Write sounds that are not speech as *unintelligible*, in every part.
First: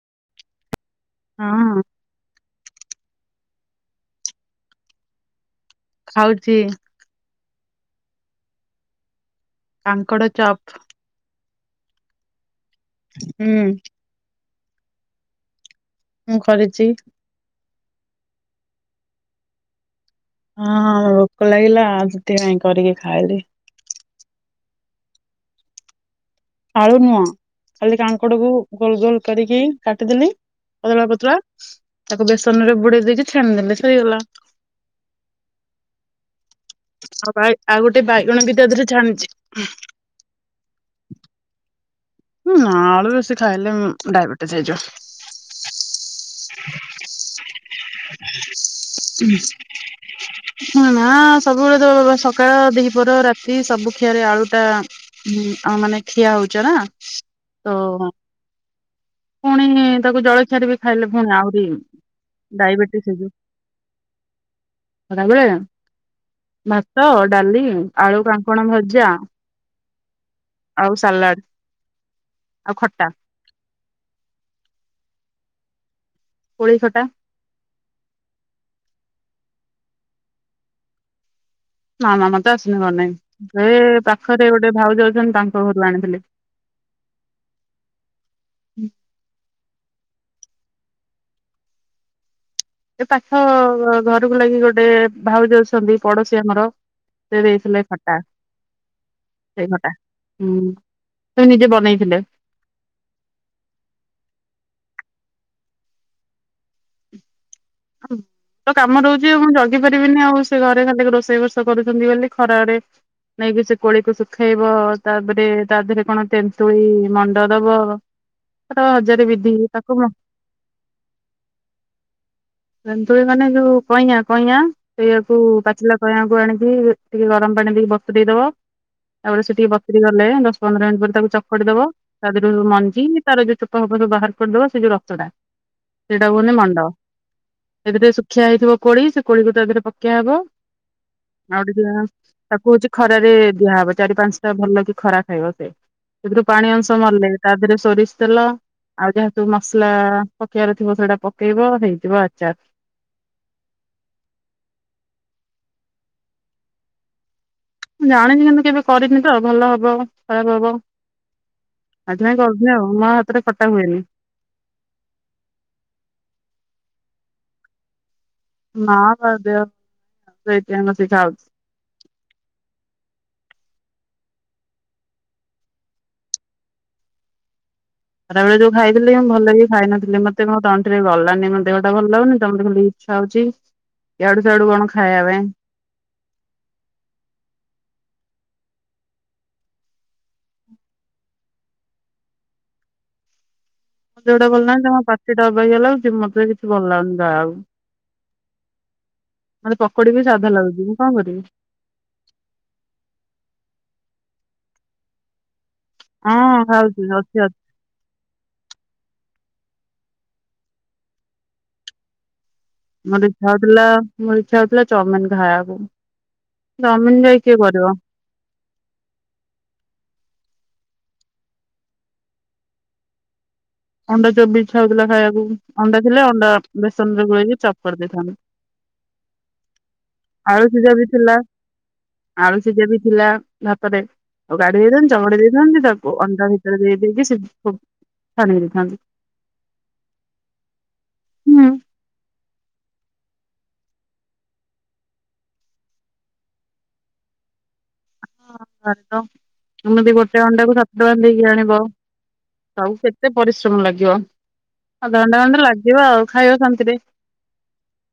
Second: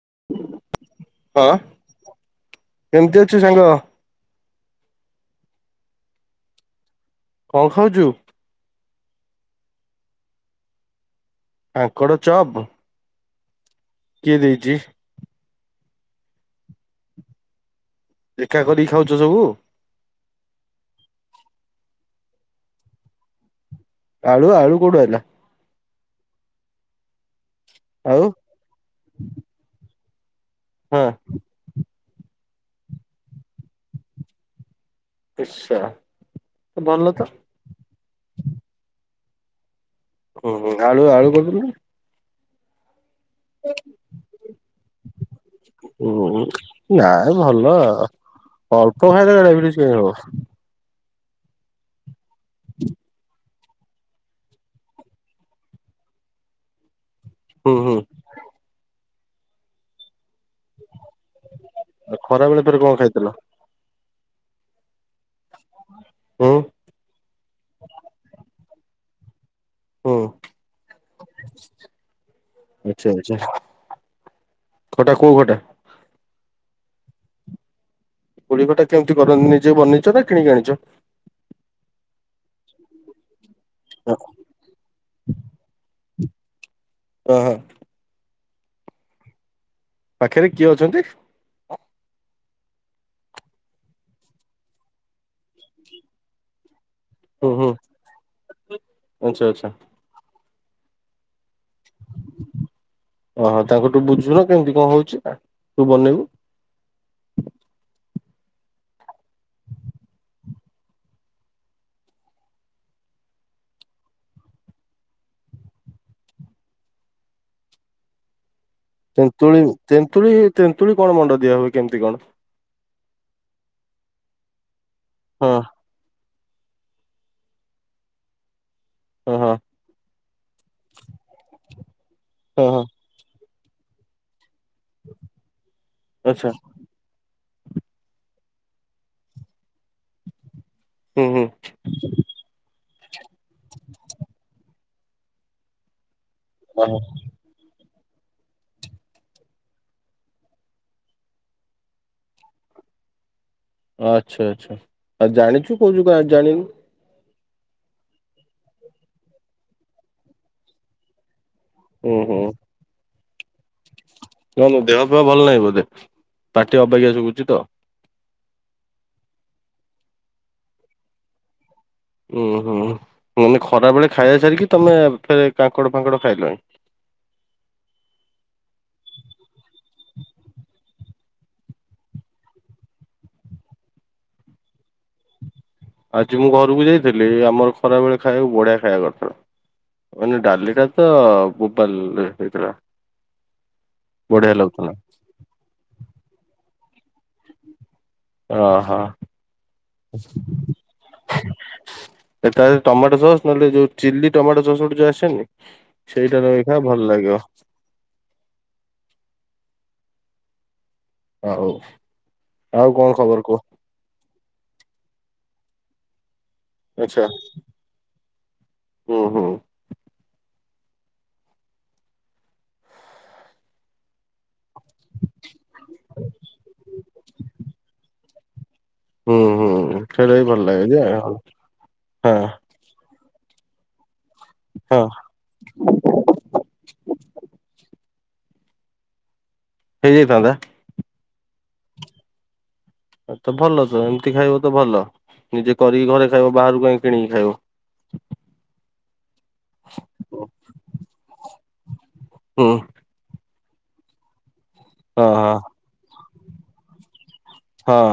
*inaudible* ହଁ। କେମତି ଅଛୁ ସାଙ୍ଗ? ଖାଉଛି। କଣ ଖାଉଛୁ? କାଙ୍କଡ଼ଚପ। କାଙ୍କଡ଼ଚପ? ହୁଁ। ଦେଇଛି? ମୁଁ କରିଛି। ଏକା କରିକି ଖାଉଛ ସବୁ? ହଁଁ ଭୋକ ଲାଗିଲା ସେଥିପାଇଁ କରିକି ଖାଇଲି। ଆଳୁ ଆଳୁ କୋଡୁ ଆଇଲା? ଆଳୁ ନୁହଁ ଖାଲି ଆଉ କାଙ୍କଡକୁ ଗୋଲ ଗୋଲ କରିକି କାଟିଦେଲି ହଁ ପତଳା ପତଳା ତାକୁ ବେସନ ରେ ବୁଡେଇ ଦେଇକି ଛାଣିଦଲେ ସରିଗଲା। ଏସ ଶଳା। ହଉାଇ ଆଉ ଗୋଟେ ବାଇଗଣ ବିତାଧରେ ଛାଣିଛି। ହୁଁ ହଁ ଆଳୁ ଆଳୁ କର ହଁ ଆଳୁ ବେଶୀ ଖାଇଲେ ଡାଇବେଟିସ୍ ହେଇଯିବ। ହୁଁ ନାଇଁ ଭଲ ଅଳ୍ପ ଖାଇଲେ ଡାଇଵେଡିସ କାଇଁ ହଵ। ହୁଁ ନା ସବୁବେଳେ ତ ସକାଳ ଦିହପର ରାତି ସବୁ ଖିଆରେ ଆଳୁ ଟା ମାନେ ଖିଆ ହଉଛ ନା। ହୁଁ ତ ହୁଁ ପୁଣି ତାକୁ ଜଳ ରେ ବି ଖାଇଲେ ପୁଣି ଆହୁରି ଆଉ ଖରା ବେଳେ ଫେରେ କଣ ଡାଇବେଟିସ୍ ଖାଇଥିଲ ହେଇଯିବ। ବେଳେ ହୁଁ ଭାତ ଡାଲି ଆଳୁ କା କଣ ଭଜା ହଁ। ଆଉ ସାଲାଡ ଆଉ ଆଚ୍ଛା ଖଟା। ଆଚ୍ଛା ଖଟା କୋଉ ଖଟା? କୋଳି ଖଟା। କୋଳିଖଟା କେମିତି କରନ୍ତି ନିଜେ ବନେଇଛ ନା କିଣିକି ଆଣିଛ? ହଁ ମ ମେତ ତ ଆସେନି କି ନାହିଁ। ଏ ପାଖରେ ଗୋଟେ ଭାଉଜ ଅଛନ୍ତି ତାଙ୍କ ଘରୁ ଆଣିଥିଲି। ଓହୋ। ହୁଁ। ପାଖରେ କିଏ ଅଛନ୍ତି? ଏ ପାଖ ଘରକୁ ଲାଗି ଗୋଟେ ଭାଉଜ ଅଛନ୍ତି ପଡୋଶୀ ଆମର ସେ ହୁଁ ହୁଁ ଦେଇଥିଲେ ଖଟା। ଆଚ୍ଛା ସେଇ ଆଚ୍ଛା ଖଟା ହୁଁ। ସେ ନିଜେ ବନେଇଥିଲେ ଓହୋ ତାଙ୍କଠୁ ବୁଝୁବ କେମିତି କଣ ହଉଛି। ତୁ ବନେଇବୁ ହଁ। ତ କାମ ରହୁଛି। ଆଉ ମୁଁ ଜଗି ପାରିବିନି ଆଉ ସେ ଘରେ ଖାଲି ରୋଷେଇ ବସା କରୁଛନ୍ତି ବୋଲି ଖରାରେ ନେଇକି ସେ କୋଳିକୁ ଶୁଖେଇବ ତାପରେ ତା ଦେହରେ କଣ ତେନ୍ତୁଳି ମଣ୍ଡ ଦବ। ହ *inaudible* ତେନ୍ତୁଳି ତେନ୍ତୁଳି ତେନ୍ତୁଳି କଣ ମଣ୍ଡ ଦିଆ ହୁଏ କେମିତି କଣ? ତେନ୍ତୁଳି ମାନେ ଯୋଉଁ କଇଁଆ କଇଁଆ ସେଇଆକୁ ହଁ ପାଚିଲା କଇଁ ଆଣିକି ଟିକେ ଗରମ ପାଣି ଦେଇକି ବତୁରାଇ ଦେବା। ହଁ ତାପରେ ହଁ ସେ ଟିକେ ବତୁରି ଗଲେ ଦଶ ପନ୍ଦର ମିନିଟ୍ ପରେ ତାକୁ ଚକୁଡ଼ି ଦବ ତା ଦେହରୁ ହଁ ହଁ ମଞ୍ଜି ତାର ଯୋଉଁ ପପ ବାହାର କରିଦବ ସେ ଯୋଉଁ ରକ୍ତ ଟା ସେଇଟା କୁ ଆଚ୍ଛା ହୁହନ୍ତି ମଣ୍ଡା। ସେଥିରେ ଶୁଖିଆ ହେଇଥିବ। କୋଳି ସେ କୋଳିକୁ ତ ଏଥିରେ ପକେଇଆହବ। ହୁଁ ହୁଁ ଆଉ ଗ ଟିକ ତାକୁ ହଉଛି ଖରାରେ ଦିଆହବ ଚାରି ପାଞ୍ଚଟା ଭଲ କି ଖରା ଖାଇବ ସେ ସେଥିରୁ ପାଣି ଓହୋ ଅଂଶ ମାରିଲ ତା ଦେହରେ ସୋରିଷ ତେଲ ଆଉ ଯାହାେତୁ ମସଲା ପକେଇବାର ଥିବ ସେଇଟା ପକେଇବ ହେଇ ଆଚାର। ଆଛା ଆଛା ଆ ଜାଣିଛୁ କହୁଛୁ କଣ ଜାଣିିନୁ? ଜାଣିଛି କିନ୍ତୁ କେବେ କରିନି ତ ଭଲ ହବ ଖରାପ ହବ। ହୁଁ ଆଜି ନାଇଁ କହୁଥିଲ। ନାଁ ହେତେରେ ହାତରେ ଖଟା ହୁଏନି। ନାଁ ଦେହ ପା ଭଲ ନାହିଁ ବୋଧେ ପାଟି ଅବାକିଆ ଶୁଖୁଛି ତ? ନାଁ ବା ଦେହ *unintelligible* ଖାଉଛ *unintelligible* ଉୁଁ ହୁଁ ମାନେ ଖରା ବେଳେ ଖାଇବା ସାରିକି ତମେ ଫରେ କାଙ୍କଡ ଫାଙ୍କଡ ଖାଇଲଣି? *inaudible* ଖରାବେଳେ ଯୋଉ ଖାଇଥିଲି ମୁଁ ଭଲ କି ଖାଇ ନଥିଲି ମତେ ମୋ ତଣ୍ଟିରେ ଦେହଟା ଭଲ ଲାଗୁନି ତାପରେ ଖାଲି ଇଚ୍ଛା ହଉଛି ଇଆଡୁ ସିଆଡୁ କଣ ଖାଇବା ପାଇଁ। ଆଜି ମୁଁ ଘରକୁ ଯାଇଥିଲି। ଆମର ଖରା ବେଳେ ଖାଇବାକୁ ବଢିଆ ଖାଇବା କରିଥିଲା। ମାନେ ଡାଲିଟା ତ ବୋବାଲ ହେଇଥିଲା। ମୁଁ ଯୋଉଁଟା ବଢିଆ ଭଲ ନାଁ ଲାଗୁଥିଲା। ତମ ପାଟିଟା ଅବାଗିଆ ଲାଗୁଚି। ମତେ କିଛି ଭଲ ଲାଗୁନି ଦବାକୁ ଓ ହୋ। ମତେ ପକୋଡି ବି ସଦା ଲାଗୁଛି ମୁଁ କଣ କରିବି? ଏଟ ଟମାଟୋ ସସ୍ ନହେଲେ ଯୋଉଁ ଚିଲି ଟମାଟୋ ସସ୍ ଗୋଟେ ଯୋଉଁ ଆସେନି? ହଁ ସେଇଟା ଖା ଖାଉଛି ଭଲ ଅଛି ଲାଗିବ। ଅଛି। ହ ହଉ। ମୋର ଇଛା ହଉଥିଲା ମୋର ଇଚ୍ଛା ହଉଥିଲା ଚାଉମିିନ ଖାଇବାକୁ। ଚାଉମିନ ଆଚ୍ଛା ଟା କିଏ କରିବ? ହୁଁ ହୁଁ। ଅଣ୍ଡା ଚପ୍ ବି ଇଛା ହେଉଥିଲା ଖାଇବାକୁ ଅଣ୍ଡା ଥିଲେ ଅଣ୍ଡା ବେସନ ରେ ଗୋଳେଇକି ଚପ କରିଦେଇଥାନ୍ତି। *inaudible* ହୁଁ ହୁଁ ସେଇଟା ବି ଭଲ ଆଳୁ ଲାଗେ ସିଝା ଯେ ବି ହଁ ଥିଲା ଆଳୁ ସିଝା ବି ଥିଲା ଭାତରେ ଆଡ଼େଇ ହଁ ଦେଇଥାନ୍ତି ଚଗଡି ଦେଇଥାନ୍ତି ତାକୁ ଅଣ୍ଡା ଭିତରେ ଦେଇ ଦେଇକି କାଡି ଦେଇଥାନ୍ତି। ହେଇଯାଇଥାନ୍ତା? ହଁ। ଆ ତ ଭଲ ତ ଏମିତି ଖାଇବ ତ ଭଲ। ନିଜେ କରିକି ଘରେ ଖାଇବ ବାହାରୁ କାହିଁକି କିଣିକି ଖାଇବ। ହଁ ସରେ ତ ଏମିତି ହୁଁ ଗୋଟେ ଅଣ୍ଡାକୁ ସାତ ଟଙ୍କା ଦେଇକି ଆଣିବ। ହଁ ଆଉ କେତେ ପରିଶ୍ରମ ଲାଗିବ ଆଉ ଅଧ ଘଣ୍ଟା ହଁ। ଖଣ୍ଡେ ଲାଗିବ ଆଉ ଖାଇବା ଶାନ୍ତିରେ। ହଁ।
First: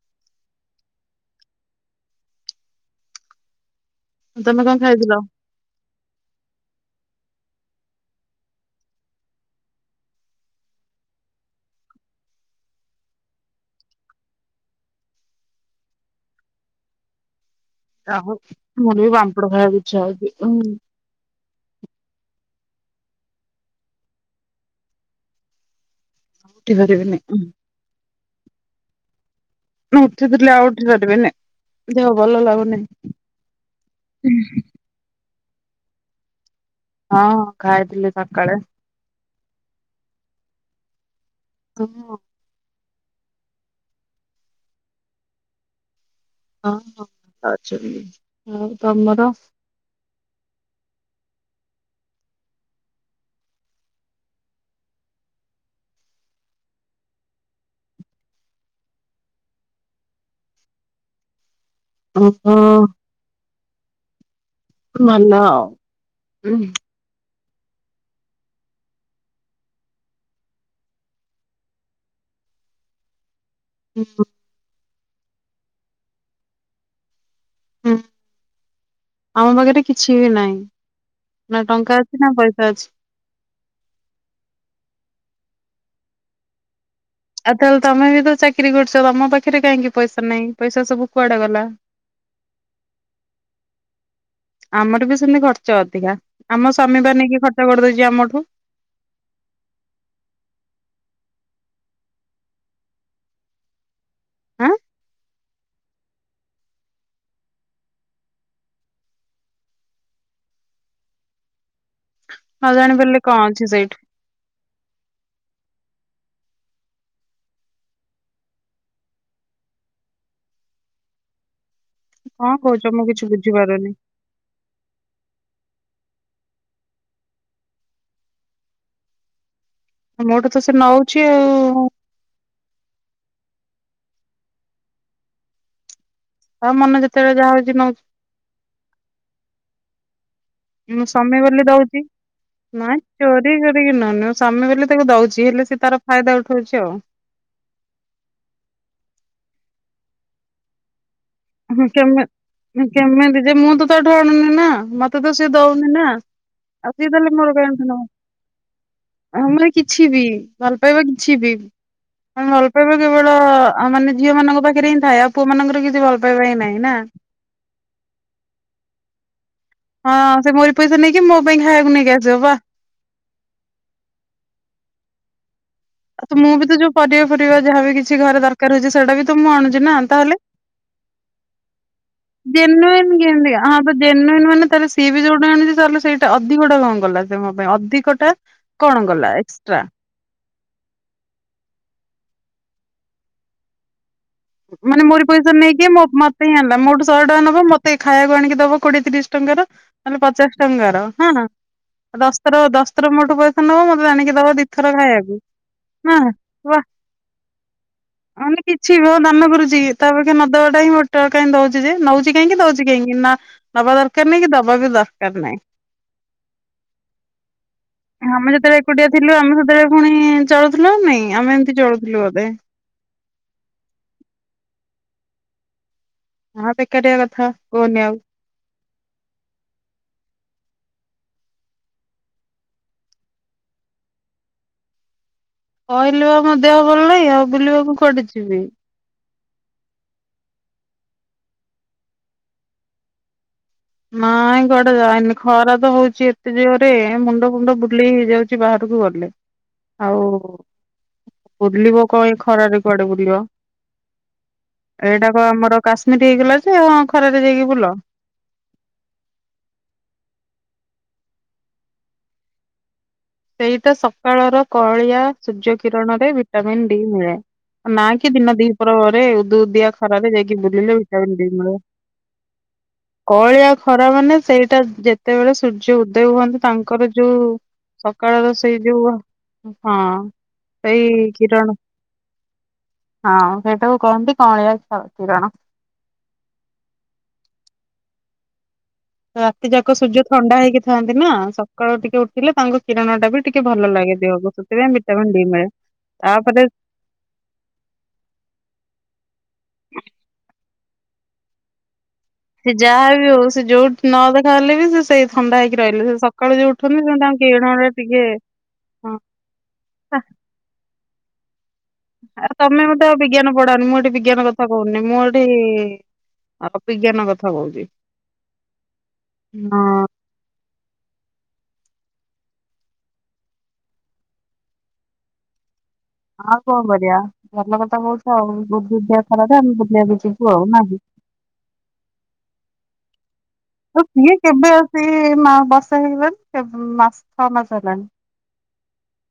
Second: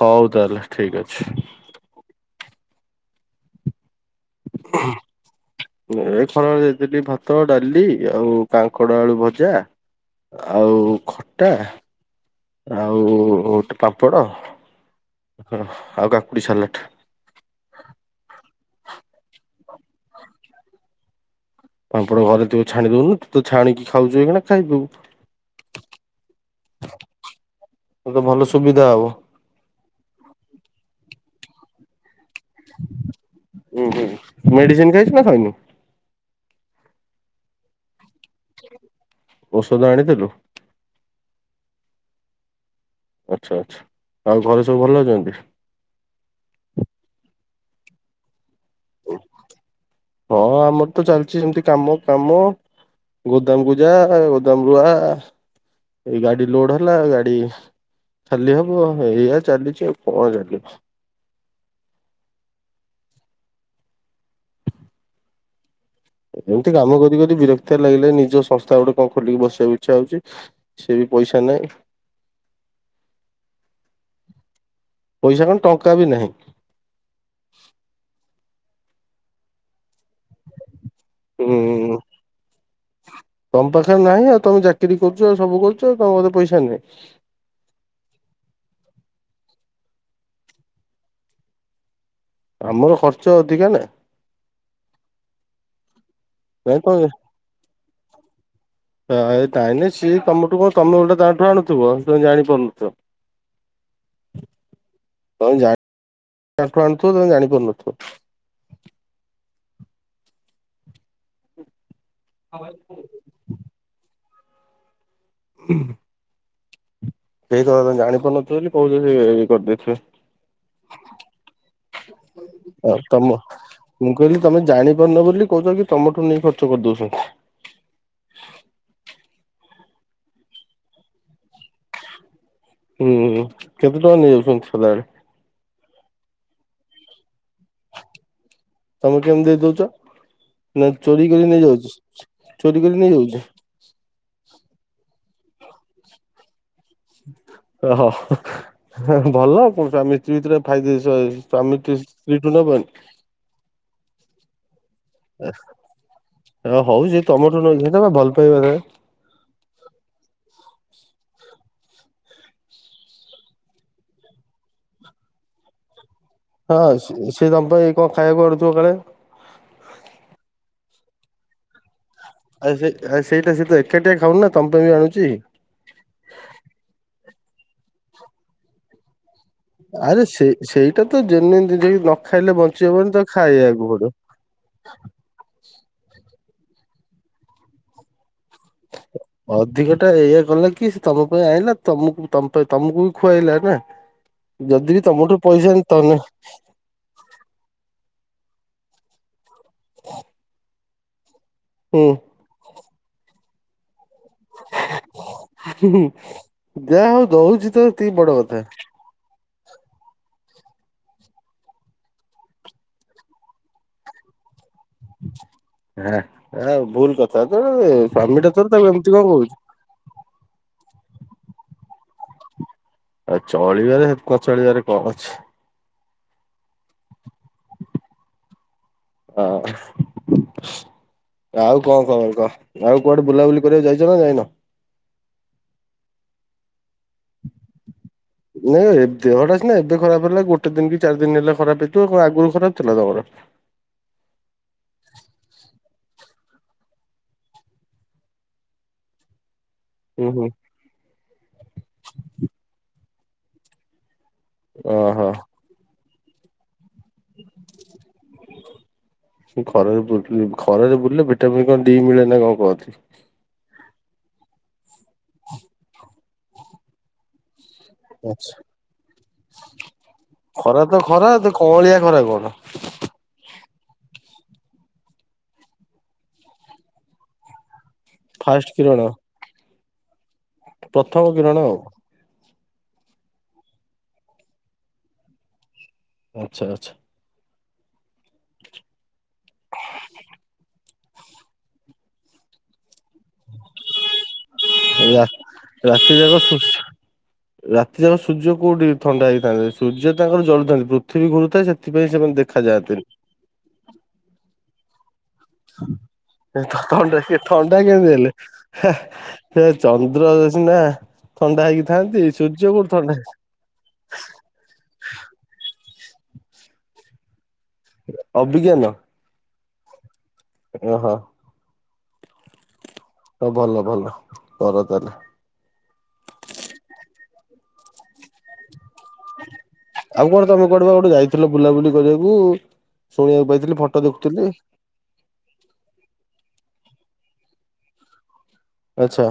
ହଉ ତାହେଲେ ଠିକ ଅଛି। ତମେ କଣ ଖାଇଥିଲ? ଏ ଖରାବେଳେ *unintelligible* ଦେଇଥିଲି ଭାତ ଡାଲି ଆଉ କାଙ୍କଡ ଆଳୁ ଭଜା ଆଉ ଖଟା ଆଉ ଗୋଟେ ପାମ୍ପଡ଼ ହ ଆଉ କାକୁଡି ସାଲେଟ୍। ଆ ମୁଁ ବି ପାମ୍ପଡ ଖାଇବା କୁ ଇଛାହଉଛି ହଁ ପାମ୍ପଡ ଘରେ ଥିବ ଛାଣି ଦଉୁନୁ ତୁ ତ ଛାଣିକି ଖାଉଛୁ ଏହିଖିଣା ଉଠି ପାରିବିନି। ଏତ ଭଲ ସୁବିଧା ହବ। ଉଠି ଥିଲି ଆଉ ଉଠି ପାରିବିିନି ଦେହ ଭଲ ଲାଗୁନି। ଉୁଁ ହୁଁ ମେଡିସିନ ଖାଇଛୁ ନା ଖାଇନୁ ହଁ ଖାଇଥିଲି ସକାଳେ। ଔଷଧ ଆଣିଥିଲୁ? କମିବ। *unintelligible* ଆଛା ଆଚ୍ଛା ଆଉ ଘରେ ସବୁ ଭଲ ଅଛନ୍ତି? ହଁ ହଁ ଆଛା *unintelligible* ଭ ହଁ ଆମର ତ ଚାଲିଛି ସେମିତି କାମ କାମ ଗୋଦାମକୁ ଯାଆ ଗୋଦାମରୁୁ ଆ। ଏଇ ଗାଡି ଲୋଡ ହେଲା ଗାଡି ଖାଲି ହବ ଏଇଆ ଚାଲିଛି ଆଉ କଣ ଚାଲିବ। ଓହୋ। ଭଲ ଆଉ। ଉଁ ଏମିତି କାମ କରି କରି ବିର ଏତେ ଲାଗିଲେ ନିଜ ସଂସ୍ଥା ଗୋଟେ କଣ ଖୋଲିକି ବସିବାକୁ ଇଛା ହଉଛି, ସେ ବି ପଇସା ନାହିଁ *unintelligible* ପଇସା କଣ ଟଙ୍କା ବି ନାହିଁ। ହଁ ଆମ ପାଖରେ କିଛି ବି ନାଇଁ। ହୁଁ ତମ ପାଖରେ ନାହିଁ ଆଉ ତମେ ଚାକିରି କରୁଛ ଆଉ ସବୁ କରୁଛ *unintelligible* ପଇସା ନାହିଁ ଆଉ ତାହେଲେ ତମେ ବି ତ ଚାକିରି କରୁଛ ତମ ପାଖରେ କାହିଁକି ପଇସା ନାହିଁ ପଇସା ସବୁ କୁଆଡେ ଗଲା। ଆମର ଖର୍ଚ୍ଚ ଅଧିକା ନା। *unintelligible* ଖର୍ଚ୍ଚ ଅଧିକା ଆମ ସ୍ୱାମୀ ବା ନେଇକି ଖର୍ଚ୍ଚ *unintelligible* କରିଦଉଛି ଆମଠୁ ତାଠୁ ଆଣୁଥିବ ତୁମେ ଜାଣି ପାରୁନଥିବ। ହଁ। ତମେ *inaudible* ତାଠୁ ଆଣୁଥିବ ତମେ ଜାଣିପାରୁନଥିବ। ହଁ ଜାଣି ପାରିଲେ କଣ ଅଛି ସେଇଠି ହୁଁ। ସେଇ କଥା ତମେ ଜାଣି ପାରୁନଥିବ ବୋଲି କହୁଛ ସେ ଏ ଇଏ କଣ କହୁଛ କରିଦେଇଥିବେ। ଆଉ ମୁଁ କିଛି ତମ ବୁଝିପାରୁନି। ମୁଁ କହିଲି ତମେ ଜାଣିପାରୁନ ବୋଲି କହୁଛ କି ତମଠୁ ନେଇ ଖର୍ଚ୍ଚ କରିଦଉଛନ୍ତି। ମୋଠୁ ତ ସେ ନଉଛି ଆଉ। ହୁଁ ହୁଁ କେତେ ଟଙ୍କା ନେଇଯାଉଛନ୍ତି ସଦାବେଳେ। ତା ମନ ଯେତେବେଳେ ଯାହା ହଉଛି ନଉଛି। ତମେ କେମତି ଦେଇ ଦଉଛ। ନା ମୁଁ ଚୋରି ସ୍ୱାମୀ କରି ବୋଲି ନେଇଯାଉଛି। ଦଉଛି, ଚୋରି କରି ନାଇଁ ନେଇଯାଉଛି ଚୋରି କରିକି ନଉନି ସ୍ୱାମୀ ବୋଲି ତାକୁ ଦଉଛି ହେଲେ ସେ ତାର ଫାଇଦା ଉଠଉଛି ଆଉ ଓହୋ ଭଲ ଆଉ କଣ ସ୍ୱାମୀ ସ୍ତ୍ରୀ ଭିତରେ *unintelligible* ଯେ ସ୍ଵାମୀ କେମି ସ୍ତ୍ରୀ ଠୁ ନବନୀ କେମିତି ଯେ ମୁଁ ତ ତାଠୁ ଆଣୁନି ନା ମତେ ତ ସିଏ ଦଉନି ନା ଆଉ ହଉ କିଏ ସେ ତାହଲେ ମୋର ତମଠୁ ନଉଛି ବ୍ୟାଙ୍କ୍ ନ ସେଟା ବା ଭଲ ପାଇବା ଥାଏ। ଆମର କିଛି ବି ଭଲ ପାଇବା କିଛି ବି। ମାନେ ଭଲ ପାଇବା କେବଳ ଆ ମାନେ ଝିଅମାନଙ୍କ ପାଖରେ ହିଁ ଥାଏ ଆଉ ପୁଅ ମାନଙ୍କର କିଛି ଭଲ ପାଇବା ହିଁ ନାହିଁ ହଁ ନା। ସେ ସେ ତମପାଇଁ କଣ ଖାଇବାକୁ ଆଣୁଥିବ କାଳେ। ହଁ ସେ ମୋରି ପଇସା ନେଇକି ମୋ ପାଇଁ ଖାଇବାକୁ ନେଇି ଆ ଆରେ ସେ ଆରେ ସେଇଟା ସେ ତ ଏକାଟିଆ ଖାଉନି ନା ତମ୍ ପାଇଁ ବି ଆଣୁଛି। ଆ ତ ମୁଁ ବି ତ ଯୋଉ ପରିବା ଫରିବା ଯାହାବି କିଛି ଘରେ ଦରକାର ହଉଛି ସେଇଟା ବି ତ ମୁଁ ଆଣୁଛି ନା ଆରେ ତାହେଲେ। ସେ ସେଇଟା ତ ଜେନୁଇନ ଜିନିଷ କି ନ ଖାଇଲେ ବଞ୍ଚି ହବନି ଜେନୱିନ ତାକୁ କେମିତିକା ହଁ ଖାଇବାକୁ ତ ପଡିବ। ଜେନ ମାନେ ତାହେଲେ ସିଏ ବି ଯୋଉଟା ଆଣିଛି ତାହେଲେ ସେଇଟା ଅଧିକ ଟା କଣ କଲା ସେ ମୋ ପାଇଁ ଅଧିକଟା କଣ କଲା ଏକ୍ସଟ୍ରା ଅଧିକଟା ଏଇଆ କଲା କି ସେ ତମ ପାଇଁ ଆଇଁଲା ତମକୁ ତମ ପାଇଁ ତମକୁ ବି ଖୁଆଇଲା ନା। ଯଦି ବି ମାନେ ମୋରି ତମଠୁ ପଇସା ନେଇକି ମୋ ତମେ ମତେ ହିଁ ଆଣିଲା ମୋଠୁ ଶହେ ଟଙ୍କା ନବ ମତେ ଖାଇବାକୁ ଆଣିକି ଦବ କୋଡିଏ ତିରିଶ ଟଙ୍କାର ନହେଲେ ପଚାଶ ଟଙ୍କାର ହଁ ନା ହୁଁ ଦଶ୍ ଥର ଦଶ ଥର ମୋଠୁ ପଇସା ନବ ମତେ ଆଣିକି ଦବ ଦିଥର ଖାଇବାକୁ। ହୁଁ ହୁଁ ହଁ ବା ଯାହା ହଉ ଦଉଚି ତ ହେତିକି ବଡ କଥା। ମନା କରୁଚି କି ତାଅପେକ୍ଷା ନଦବାଟା ହିଁ ବେଟର, କାହିଁ ଦଉଚି ଯେ ନଉଚି କାହିଁକି ଦଉଚି କାହିଁକି ନା ନ ଦବା ଦରକାର ନାଇଁ କି ଦବା ବା ବି ଦରକାର ନାହିଁ। ହା ଆ ଭୁଲ କଥା ତ ଏ ସ୍ଵାମୀ ଆମେ ଟା ତୋର ତାକୁ ଏମିତି କଣ କହୁଛୁ? ଚଳୁଥିଲା ନା ନାଇଁ ଆମେ ଏମିତି ଚଳୁଥିଲୁ ବୋଧେ ଆଉ ଚଳିବାରେ ହେ କ ଚଳିବାରେ କଣ ଅଛି। ହଁ ବେକାରିଆ କଥା କୁହନି ଆଉ। ହଁ। ଆଉ କଣ ଖବର କହ ଆଉ କୁଆଡେ ବୁଲାବୁଲି କରିବାକୁ ଯାଇଚ ନା ଯାଇନ? କହିଲି ବା ମୋ ଦେହ ଭଲ ନାହିଁ ଆଉ ବୁଲିବାକୁ କୁଆଡେ ଯିବି। ନାଇଁ ଏ ଦେହଟା ସିନା ଏବେ ଖରାପ ହେଲା ଗୋଟେ ଗୋଟ ଦିନ କି ଚାରି ଦିନ ହେଲା ଖରାପ ହେଇଥିବ ଆଗରୁ ଖରାପ ଥିଲା ତମର? ନାଇଁ କୁଆଡେ ଯାଇନି ଖରା ତ ହଉଚି ଏତେ ଜୋରେ ମୁଣ୍ଡ ଫୁଣ୍ଡ ବୁଲେଇ ହେଇଯାଉଛି ବାହାରକୁ ଗଲେ। ଆଉ ହୁଁ ହୁଁ ବୁଲିବ କଁ ଏ ଖରାରେ କୁଆଡେ ବୁଲିବ। ଓହୋ ଏଇଟା କଁ ଆମର କାଶ୍ମୀରି ହେଇଗଲା ଯେ ହଁ ଖରାରେ ଯାଇକି ବୁଲ। ସେ ଖରା ରେ ବୁ ଖରା ରେ ବୁଲିଲେ ଭିଟାମିନ କଣ ଡି ମିଳେ ନା କଣ କହନ୍ତି? ସେଇଟା ସକାଳର କଁଳିଆ ସୂର୍ଯ୍ୟ କିରଣରେ ଭିଟାମିନ୍ ଡି ମିଳେ। ନା କି ଆଛା ଦିନ ଦି ପ୍ରହରେ ଉଦୁ ଉଦିଆ ଖରାରେ ଯାଇକି ଖରା ବୁଲିଲେ ତ ଖରା ଭିଟାମିନ ତ ଡି ମିଳିବ। କଅଁଳିଆ ଖରା କଣ କଅଁଳିଆ ଖରା ମାନେ ସେଇଟା ଯେତେବେଳେ ସୂର୍ଯ୍ୟ ଉଦୟ ହୁଅନ୍ତି ତାଙ୍କର ଯୋଉ ସକାଳର ଫାଷ୍ଟ ସେଇ କିରଣ ଯୋଉ ହଁ ପ୍ରଥମ ସେଇ କିରଣ ଆଉ। ହଁ ସେଇଟାକୁ କହନ୍ତି କଅଁଳିଆ *unintelligible* କିରଣ। ଆଚ୍ଛା ଆଚ୍ଛା। ରାତି ଯାକ ସୂର୍ଯ୍ୟ ଥଣ୍ଡା ହେଇକି ଥାନ୍ତି ନା ସକାଳୁ ଟିକେ ଉଠିଲେ ତାଙ୍କୁ କିରଣ ଟା ବି ଟିକେ ଭଲ ଲାଗେ ଦେହକୁ ସେଥିପାଇଁ ରା ଭିଟାମିିନ ଡି ମିଳେ ରାତି ଯାକ ସୁ ତାପରେ ରାତି ଯାକ ସୂର୍ଯ୍ୟ କୋଉଠି ଥଣ୍ଡା ହେଇଥାନ୍ତେ ସୂର୍ଯ୍ୟ ତାଙ୍କର ଜଳୁଥାନ୍ତି ପୃଥିବୀ ଘୁରୁଥାଏ ସେଥିକଁ ସେ ଯାହା ବିି ହଉ ସେ ଯୋଉଠି ନ ଦେଖାହଲେ ବି ସେ ସେଇ ଥଣ୍ଡା ହେଇକି ରହିଲେ ସେ ସକାଳୁ ଯୋଉ ଉଠନ୍ତି ସେ ଥଣ୍ଡା ତାଙ୍କ ଥଣ୍ଡା କିରଣରେ କେମିତି ଟିକେ ହେଲେ ହଁ ହେଁ ଚନ୍ଦ୍ର *unintelligible* ନା ଥଣ୍ଡା ହେଇକି ଥାନ୍ତି ଆଉ ସୂର୍ଯ୍ୟ ତମେ କୋଉଠି ମୋତେ ଥଣ୍ଡା ଆଉ ବିଜ୍ଞାନ ପଢାଉନି ମୁଁ ଏଠି ବିଜ୍ଞାନ କଥା କହୁନି ମୁଁ ଏଠି ଆଉ ବିଜ୍ଞାନ କ- ଅଭିଜ୍ଞାନ? ହଁ। ଓହୋ। ହଁ ଭଲ ଭଲ କର ତାହଲେ। ଆଉ କଣ କରିବା ଭଲ କଥା କହୁଛ ଉଦଉଦିଆ ଖରାରେ। ଆମେ ବୁଲିବାକୁ ଆଉ କଣ ଯିବୁ ଆଉ ତମେ ନାହିଁ କୁଆଡେ ଯାଇଥିଲ ପା ବୁଲାବୁଲି କରିବାକୁ? ଶୁଣିବାକୁ ପାଇଥିଲି ଫଟୋ ଆ ସିଏ ଦେଖୁଥିଲି କେବେ ଆସି ମାସ ହେଇଗଲାଣି କେ ଛଅ ମାସ ହେଲାଣି। ଆଛା।